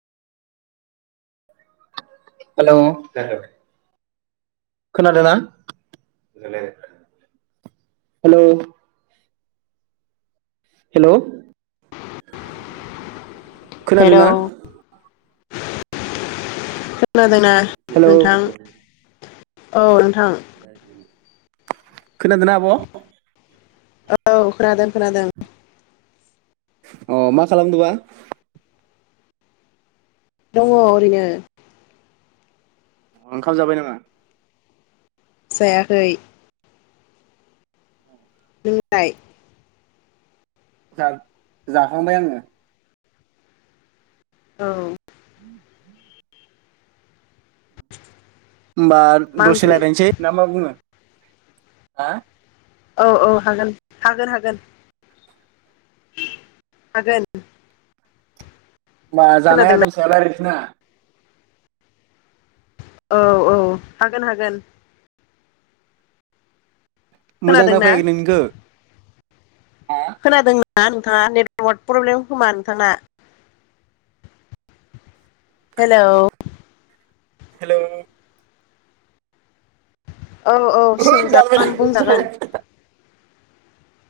Hello खोनादों ना hello hello hello खोनादोंना खोनादों खोनादों नाह हेलौ नोंथां औ नोंथां खोनादोना आब औ खोनादों खोनादों अ मा खालामदोबा दङ ओरैनो ओंखाम जाबाय नामा जायाखै नोंलाय जा जाखांबाय आङो औ [inaudible] ओमबा मा दसे ओंख्रि लायरायनोसै ना मा बुङो हा औ औ हागोन हागोन हागोन हागोन होमबा जानाय खोनादोंना आदारनि सायाव लायरायनसै ना औ औ हागोन हागोन मोजां खोना खोनादोंना फैयाखै नोंनिखो खोनादों ना नोंथाङा नेटवार्क प्रब्लेम खोमा नोंथाङा [inaudible] हेलौ हेलौ औ औ होद सोंजागोन दानबायलै। बुंजागोन